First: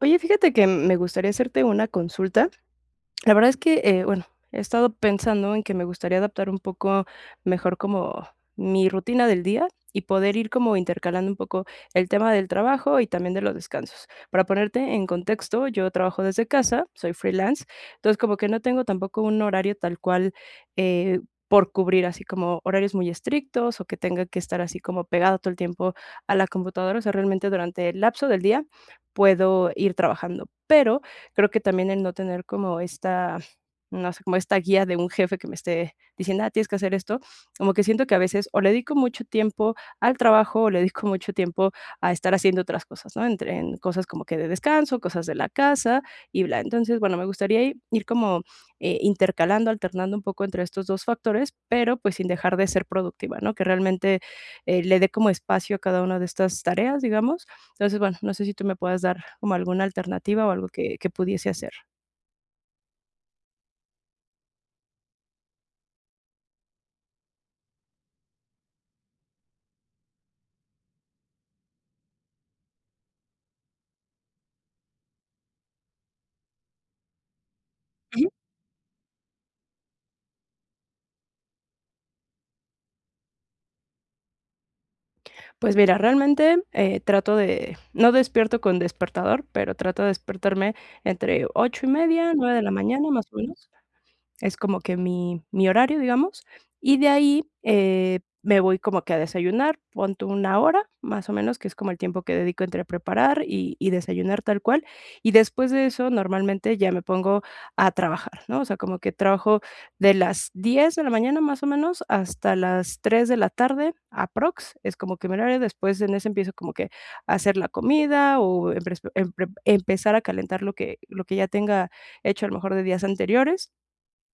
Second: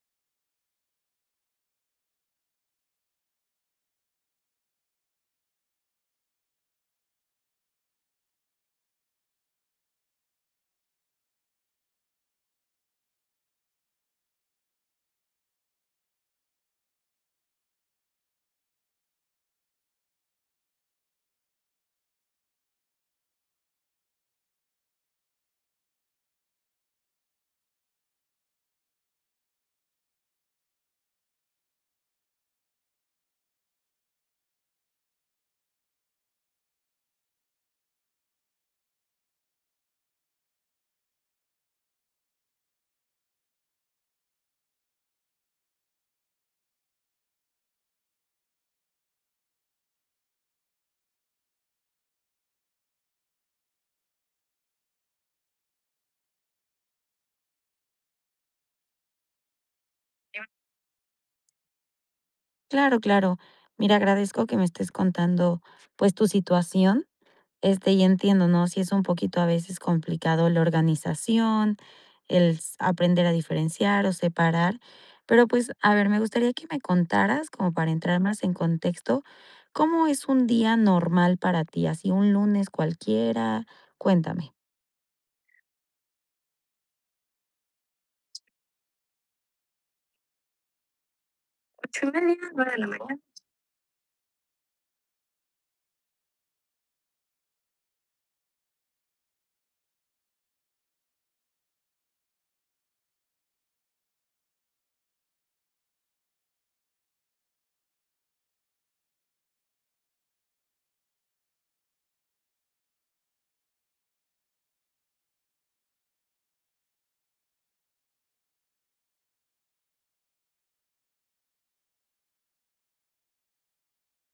Oye, fíjate que me gustaría hacerte una consulta. La verdad es que, bueno, he estado pensando en que me gustaría adaptar un poco mejor como mi rutina del día y poder ir como intercalando un poco el tema del trabajo y también de los descansos. Para ponerte en contexto, yo trabajo desde casa, soy freelance, entonces como que no tengo tampoco un horario tal cual eh, por cubrir, así como horarios muy estrictos o que tenga que estar así como pegado todo el tiempo a la computadora. O sea, realmente durante el lapso del día puedo ir trabajando, pero creo que también el no tener como esta, no sé, como esta guía de un jefe que me esté diciendo: "Ah, tienes que hacer esto", como que siento que a veces o le dedico mucho tiempo al trabajo, o le dedico mucho tiempo a estar haciendo otras cosas, ¿no? Entre en cosas como que de descanso, cosas de la casa y bla. Entonces, bueno, me gustaría i ir como, intercalando, alternando un poco entre estos 2 factores, pero, pues, sin dejar de ser productiva, ¿no? Que realmente, le dé como espacio a cada una de estas tareas, digamos. Entonces, bueno, no sé si tú me puedas dar como alguna alternativa o algo que pudiese hacer. Claro, claro. Mira, agradezco que me estés contando, pues, tu situación, y entiendo, ¿no? Si es un poquito a veces complicado la organización, aprender a diferenciar o separar, pero pues, a ver, me gustaría que me contaras, como para entrar Ujú. más en contexto, ¿cómo es un día normal para ti? Así un lunes cualquiera, cuéntame. Pues mira, realmente, trato de no despierto con despertador, pero trato de despertarme entre ocho y Ocho y media, media, 9 de la nueve de la mañana, mañana. más o menos. Es como que mi horario, digamos, y de ahí, me voy como que a desayunar, pon una hora, más o menos, que es como el tiempo que dedico entre preparar y desayunar tal cual, y después de eso, normalmente ya me pongo a trabajar, ¿no? O sea, como que trabajo de las 10 de la mañana, más o menos, hasta las 3 de la tarde, aprox, es como que mi horario, después en ese empiezo como que a hacer la comida o empezar a calentar lo que ya tenga hecho a lo mejor de días anteriores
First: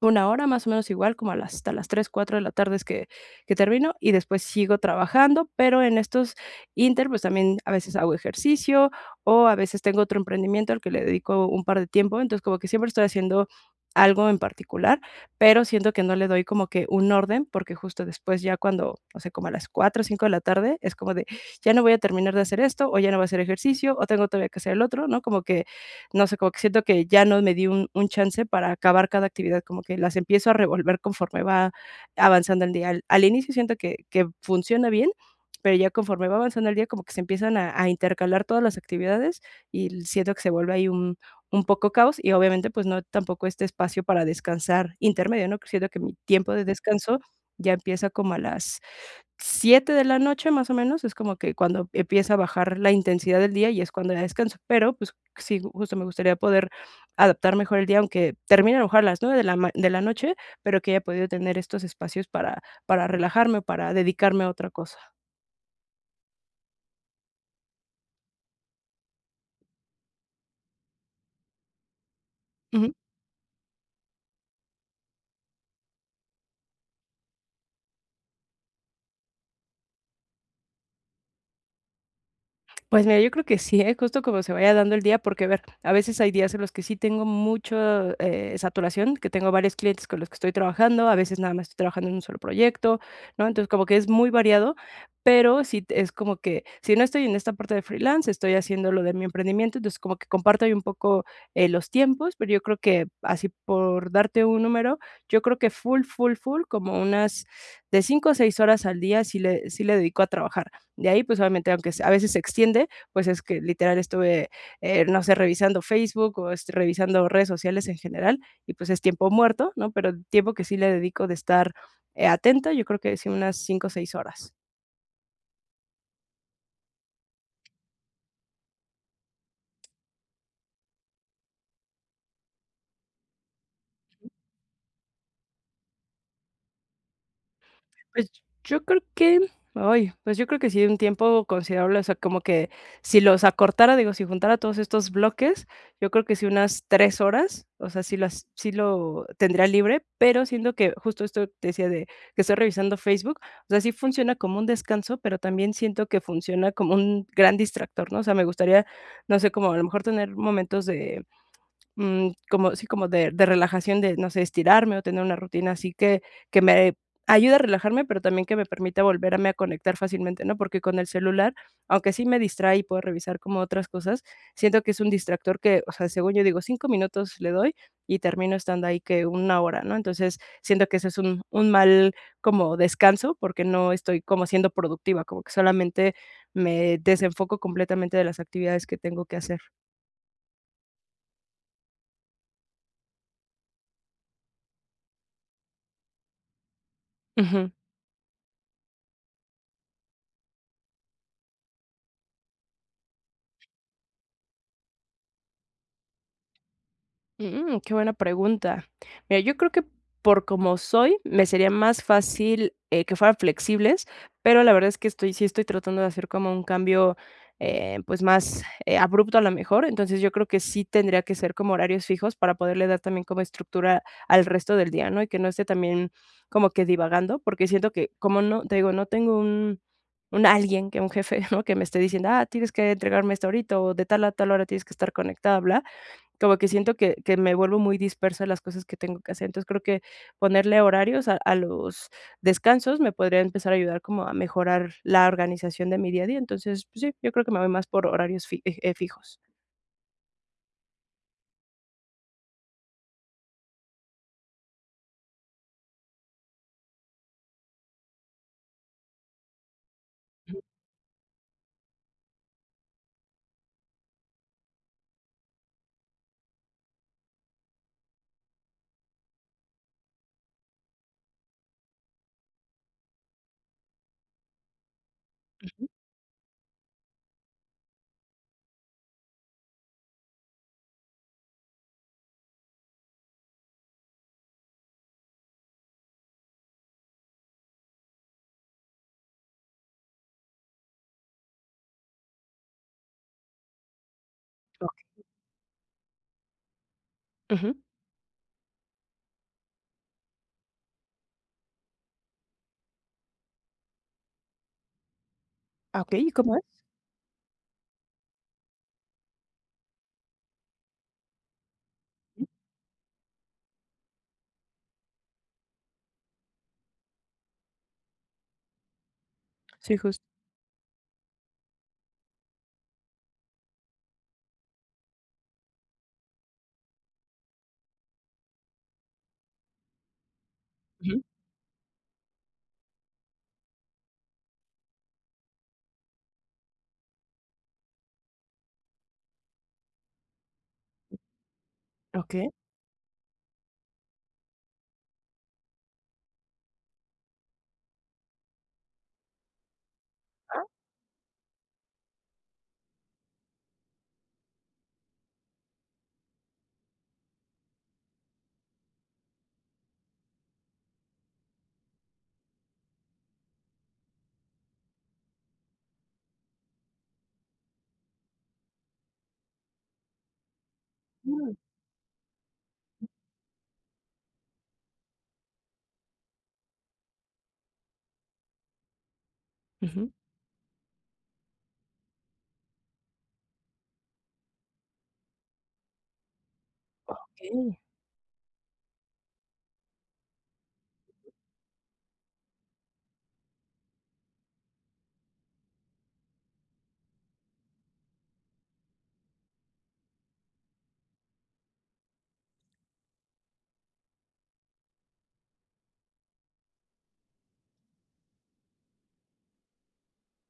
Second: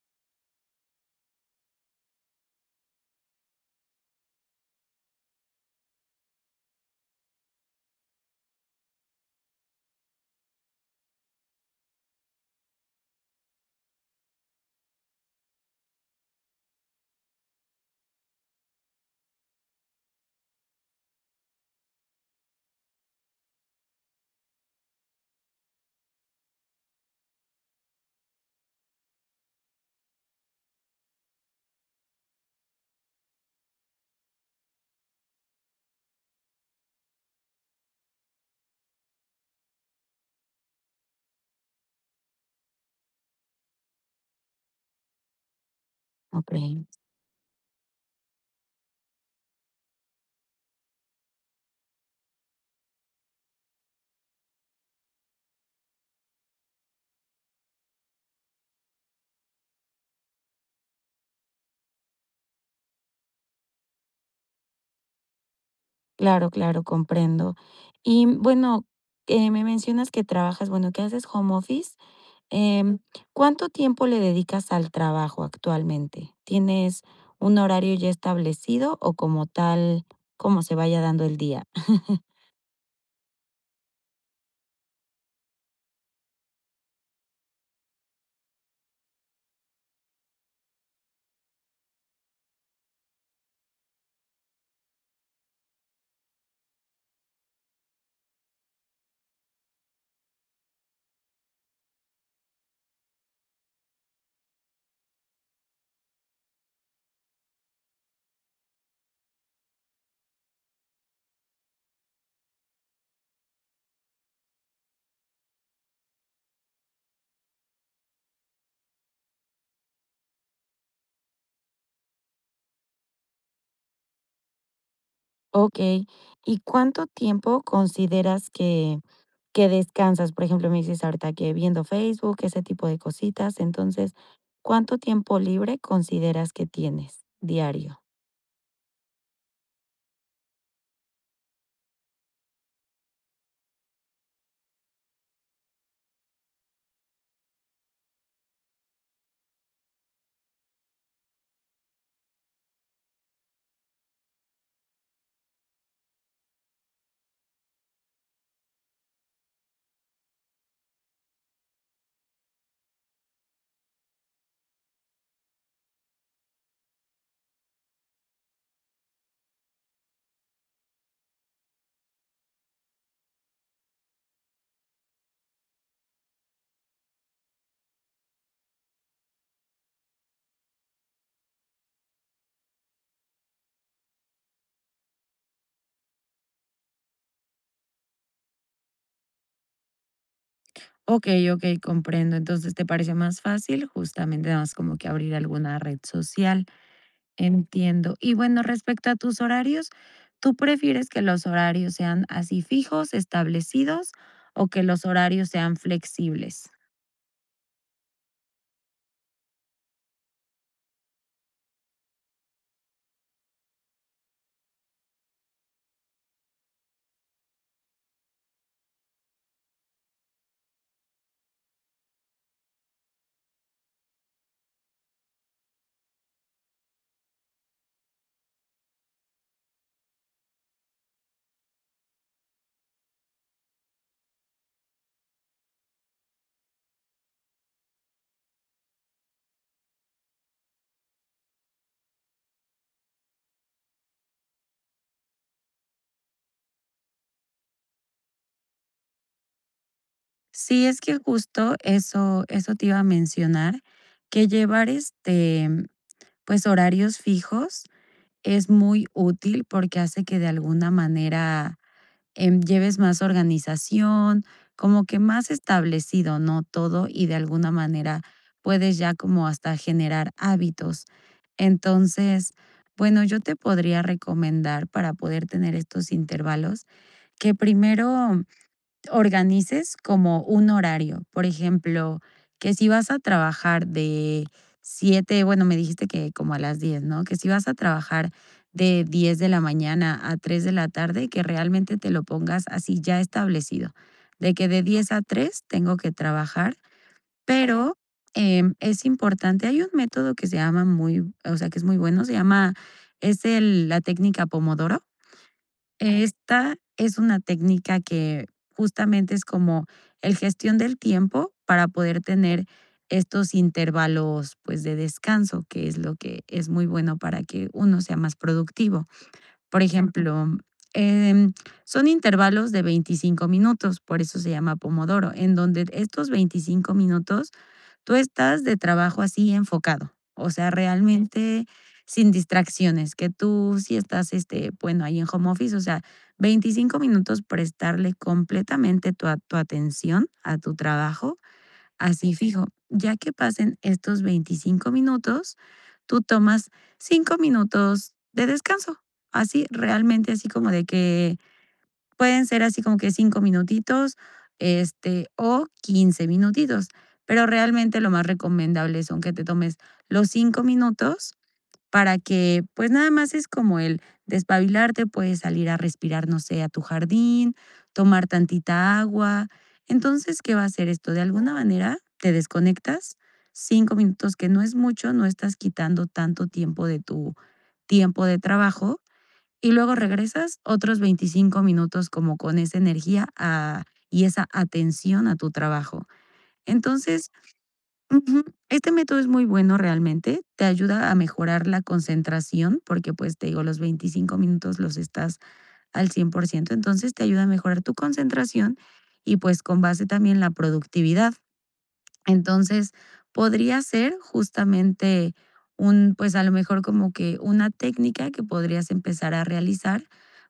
una hora, más o menos igual, como a las hasta las 3 4 de la tarde es que termino, y después sigo trabajando, pero en estos ínter, pues, también a veces hago ejercicio, o a veces tengo otro emprendimiento al que le dedico un par de tiempo, entonces, como que siempre estoy haciendo algo en particular, pero siento que no le doy como que un orden, porque justo después ya cuando, no sé, como a las 4 o 5 de la tarde, es como de, ya no voy a terminar de hacer esto, o ya no voy a hacer ejercicio, o tengo todavía que hacer el otro, ¿no? Como que no sé, como que siento que ya no me di un chance para acabar cada actividad, como que las empiezo a revolver conforme va avanzando el día. Al inicio siento que funciona bien, pero ya conforme va avanzando el día, como que se empiezan a intercalar todas las actividades y siento que se vuelve ahí un poco caos y obviamente, pues, no tampoco este espacio para descansar intermedio, ¿no? Siento que mi Ok, tiempo de descanso ya empieza como a las 7 de la noche, más o menos, es como que cuando empieza a bajar la intensidad del día y es cuando ya descanso, pero, pues, sí, justo me gustaría poder adaptar mejor el día, aunque termine a lo mejor a las 9 de la ma de la noche, pero que haya podido tener estos espacios para relajarme, para dedicarme a otra cosa. claro, claro, comprendo. Y bueno, me mencionas que trabajas, bueno, que haces home office. Em, ¿Cuánto tiempo le dedicas al trabajo actualmente? ¿Tienes un horario ya establecido o como tal, como se vaya dando el día? Pues mira, yo creo que sí, ¿eh? Justo como se vaya dando el día, porque a ver, a veces hay días en los que sí tengo mucha saturación, que tengo varios clientes con los que estoy trabajando, a veces nada más estoy trabajando en un solo proyecto, ¿no? Entonces como que es muy variado, pero es como que si no estoy en esta parte de freelance, estoy haciendo lo de mi emprendimiento, entonces como que comparto ahí un poco los tiempos, pero yo creo que así por darte un número, yo creo que full, full, full, como unas de 5 o 6 horas al día sí le dedico a trabajar. De ahí, pues, obviamente, aunque a veces se extiende, pues, es que literal estuve, no sé, revisando Facebook o, revisando redes sociales en general y, pues, es tiempo muerto, ¿no? Pero tiempo que sí le dedico de estar, atenta, yo creo que sí unas 5 o 6 horas. Ok, ¿y cuánto tiempo consideras que descansas? Por ejemplo, me dices ahorita que viendo Facebook, ese tipo de cositas. Entonces, ¿cuánto tiempo libre consideras que tienes diario? Pues, yo creo que ay, pues, yo creo que sí, un tiempo considerable, o sea, como que si los acortara, digo, si juntara todos estos bloques, yo creo que sí unas 3 horas, o sea, sí lo tendría libre, pero siento que justo esto que te decía de que estoy revisando Facebook, o sea, sí funciona como un descanso, pero también siento que funciona como un gran distractor, ¿no? O sea, me gustaría, no sé, como a lo mejor tener momentos de como sí, como de relajación, de, no sé, estirarme o tener una rutina así que me ayude a relajarme, pero también que me permita volverme a conectar fácilmente, ¿no? Porque con el celular, aunque sí me distrae y puedo revisar como otras cosas, siento que es un distractor que, o sea, según yo digo, 5 minutos le doy y termino estando ahí que una hora, ¿no? Entonces, siento que ese es un mal como descanso, porque no estoy como siendo productiva, como que solamente me desenfoco completamente de las actividades que tengo que hacer. Ok, ok, comprendo. Entonces, ¿te parece más fácil justamente nada más como que abrir alguna red social? Ujú. Entiendo. Y bueno, respecto a tus horarios, ¿tú prefieres que los horarios sean así fijos, establecidos, o que los horarios sean flexibles? Mm, qué buena pregunta. Mira, yo creo que por como soy, me sería más fácil, que fueran flexibles, pero la verdad es que estoy sí estoy tratando de hacer como un cambio, pues, más, abrupto a lo mejor. Entonces, yo creo que sí tendría que ser como horarios fijos para poderle dar también como estructura al resto del día, ¿no? Y que no esté también como que divagando, porque siento que como no te digo, no tengo un alguien que un jefe, ¿no? Que me esté diciendo: "Ah, tienes que entregarme esto ahorita", o "de tal a tal hora tienes que estar conectada", bla. Como que siento que me vuelvo muy dispersa en las cosas que tengo que hacer. Entonces, creo que ponerle horarios a los descansos me podría empezar a ayudar como a mejorar la organización de mi día a día. Entonces, pues sí, yo creo que me voy más por horarios fi fijos. Sí, es que justo eso, eso te iba a mencionar, que llevar pues horarios fijos es muy útil porque hace que de Ujú. alguna manera lleves más organización, como que más establecido, ¿no? Todo y de alguna manera puedes ya como hasta generar hábitos. Entonces, bueno, yo te podría recomendar para poder tener Ujú. estos intervalos que primero organices como un horario. Por ejemplo, que si vas a trabajar de 7, bueno, me dijiste que como a las 10, ¿no? Que si vas a trabajar de 10 de la mañana a 3 de la tarde, que realmente te lo pongas así ya establecido, de que de diez Okey. a tres tengo que trabajar, Ujú. pero es importante, hay un método que se llama muy, o sea, que es muy bueno, se llama, es la técnica Pomodoro. Ah, okey, ¿y cómo es? Esta es una técnica que justamente es como el gestión del tiempo para poder Ujú. tener estos intervalos, pues, de descanso, que es lo que es muy bueno para que uno sea más productivo. Por Sí, justo. ejemplo, em, son intervalos de 25 minutos, por eso se llama pomodoro, en donde estos 25 minutos tú estás de trabajo así enfocado, o sea, Ujú. realmente sin distracciones, que tú sí estás, este, bueno, ahí en home office, o sea, 25 minutos prestarle completamente tu atención a tu trabajo, así Okey. fijo. Ya que pasen estos 25 minutos, tú tomas 5 minutos de descanso, así realmente, así como de que pueden ser así como que 5 minutitos, o 15 minutitos, pero realmente lo más recomendable son que te tomes los 5 minutos para que, pues, nada más es como el despabilarte, puedes salir a respirar, no sé, a tu jardín, tomar tantita agua. Entonces, ¿qué va a hacer esto? De alguna Mm. manera te desconectas 5 minutos, que no es mucho, no estás quitando tanto tiempo de tu tiempo de trabajo y luego Ujú. regresas otros 25 minutos como con esa energía a y esa atención a tu trabajo. Entonces, ujú, este método es muy bueno realmente, te ayuda a mejorar la concentración, porque, pues, te digo, los 25 minutos los estás al 100%, entonces te ayuda a mejorar tu concentración y, pues, con base también la productividad. Entonces, podría ser justamente un, pues, a lo mejor como que una técnica que podrías empezar a realizar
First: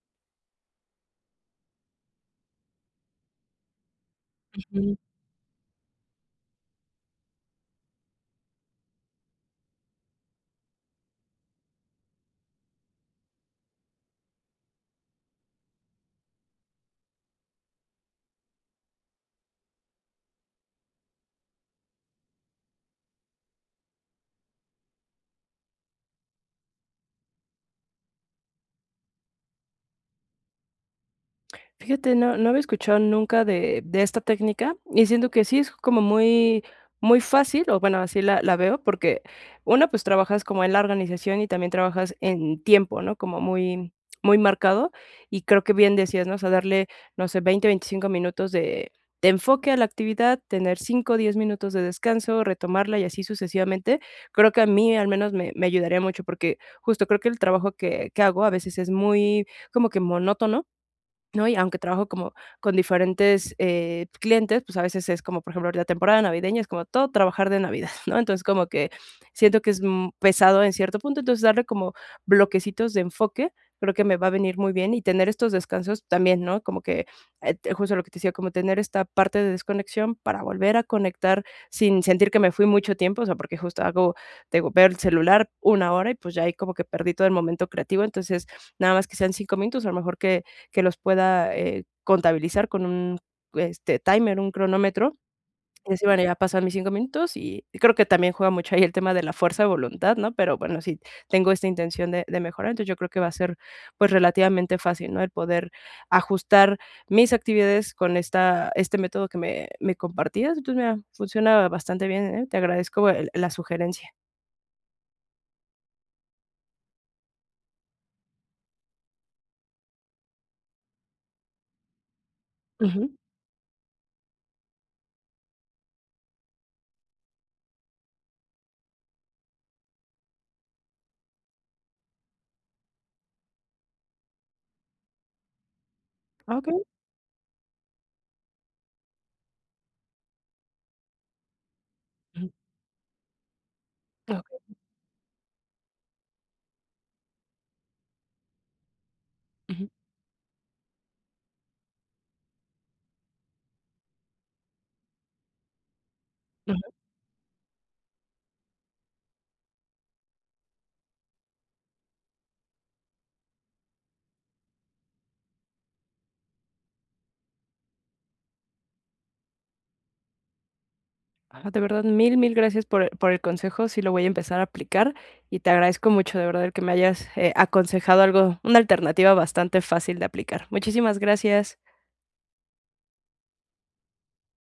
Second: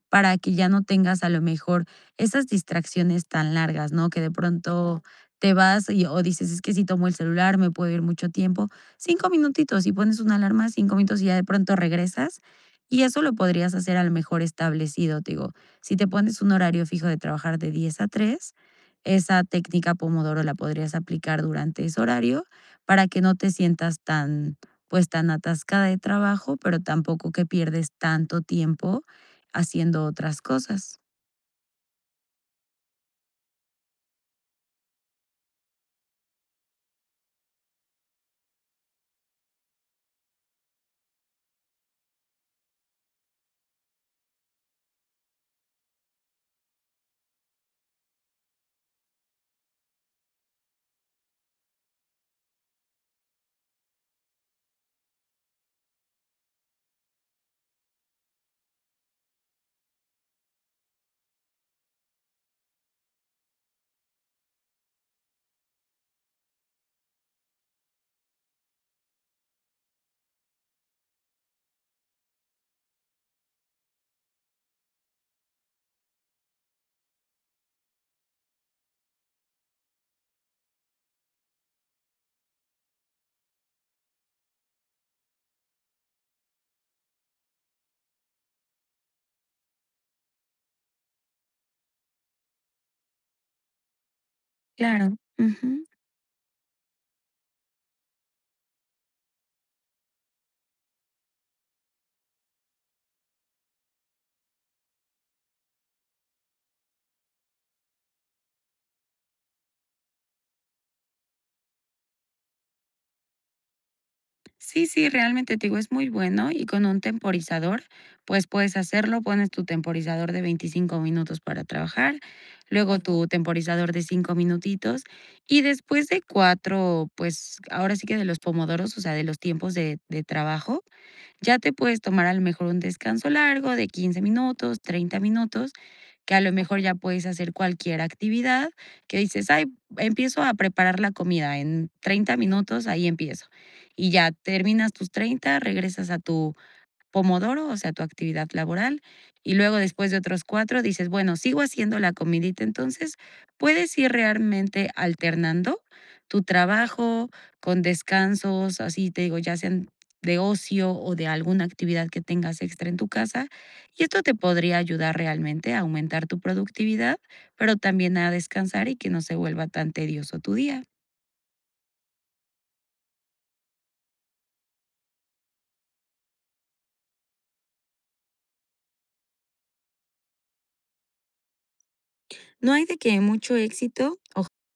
para que ya no tengas a lo mejor esas distracciones tan largas, ¿no? Que de Okey. pronto te vas y, o dices, es que si tomo el celular me puedo ir mucho tiempo. 5 minutitos y pones una alarma, 5 minutos y ya de pronto regresas. Y eso lo podrías hacer a lo mejor establecido, te digo. Si te pones un horario fijo de trabajar de 10 a 3, esa técnica Pomodoro la podrías aplicar durante ese horario para que no te sientas tan, pues tan atascada de trabajo, pero tampoco que pierdes tanto tiempo haciendo otras cosas. Fíjate, no, no había escuchado nunca de esta técnica y siento que sí es como muy, muy fácil, o bueno, así la veo, porque uno, pues trabajas como en la organización y también trabajas en tiempo, ¿no? Como muy, muy marcado y creo que bien decías, ¿no? O sea, darle, no sé, 20 25 minutos de enfoque a la actividad, tener 5 10 minutos de descanso, retomarla y así sucesivamente. Creo que a mí al menos me ayudaría mucho porque justo creo que el trabajo que hago a veces es muy como que monótono, ¿no? Y aunque trabajo como con diferentes, clientes, pues, a veces es como, por ejemplo, la temporada navideña, es como todo trabajar de Navidad, ¿no? Entonces, como que siento que es, pesado en cierto punto, entonces, darle como bloquecitos de enfoque, creo que me va a venir muy bien y tener estos descansos también, ¿no? Como que, justo lo que te decía, como tener esta parte de desconexión para volver a conectar sin sentir que me fui mucho tiempo, o sea, porque justo hago, te digo, veo el celular una hora y, pues, ya ahí como que perdí todo el momento creativo, entonces, nada más que sean 5 minutos, a lo mejor que los pueda, contabilizar con un, timer, un cronómetro, Claro. Ujú. y decir, bueno, ya pasan mis 5 minutos, y creo que también juega mucho ahí el tema de la fuerza de voluntad, ¿no? Pero bueno, si tengo esta intención de mejorar, entonces yo creo que va a ser, pues, relativamente fácil, ¿no? El poder ajustar mis actividades con esta este método que me compartías. Entonces, mira, funciona bastante bien, ¿eh? Te agradezco el la sugerencia. Sí, sí, realmente te digo, es muy bueno y con un temporizador, pues puedes hacerlo, pones tu temporizador de 25 minutos para trabajar, luego Ujú. tu temporizador de 5 minutitos y después de cuatro, pues ahora sí que de los pomodoros, o sea, de los tiempos de trabajo, ya te puedes tomar a lo mejor un descanso largo de 15 minutos, 30 minutos, que a lo Ah, mejor okey. ya puedes hacer cualquier actividad, que dices, ay, empiezo a preparar la comida en treinta Ujú. minutos, ahí empiezo. Y ya Okey. terminas tus treinta, regresas a tu Pomodoro, o sea, tu actividad laboral, y luego después de otros cuatro dices, bueno, sigo haciendo la comidita, entonces puedes ir realmente alternando tu Ujú. trabajo con descansos, así te digo, ya sean de ocio o de alguna actividad que tengas extra en tu casa, y esto te podría ayudar realmente a aumentar tu productividad, pero también a descansar y que no se vuelva tan tedioso tu día. Ah, de verdad, mil, mil gracias por el consejo. Sí lo voy a empezar a aplicar y te agradezco mucho, de verdad, el que me hayas aconsejado algo, una alternativa bastante fácil de aplicar. Muchísimas gracias. No hay de que mucho éxito.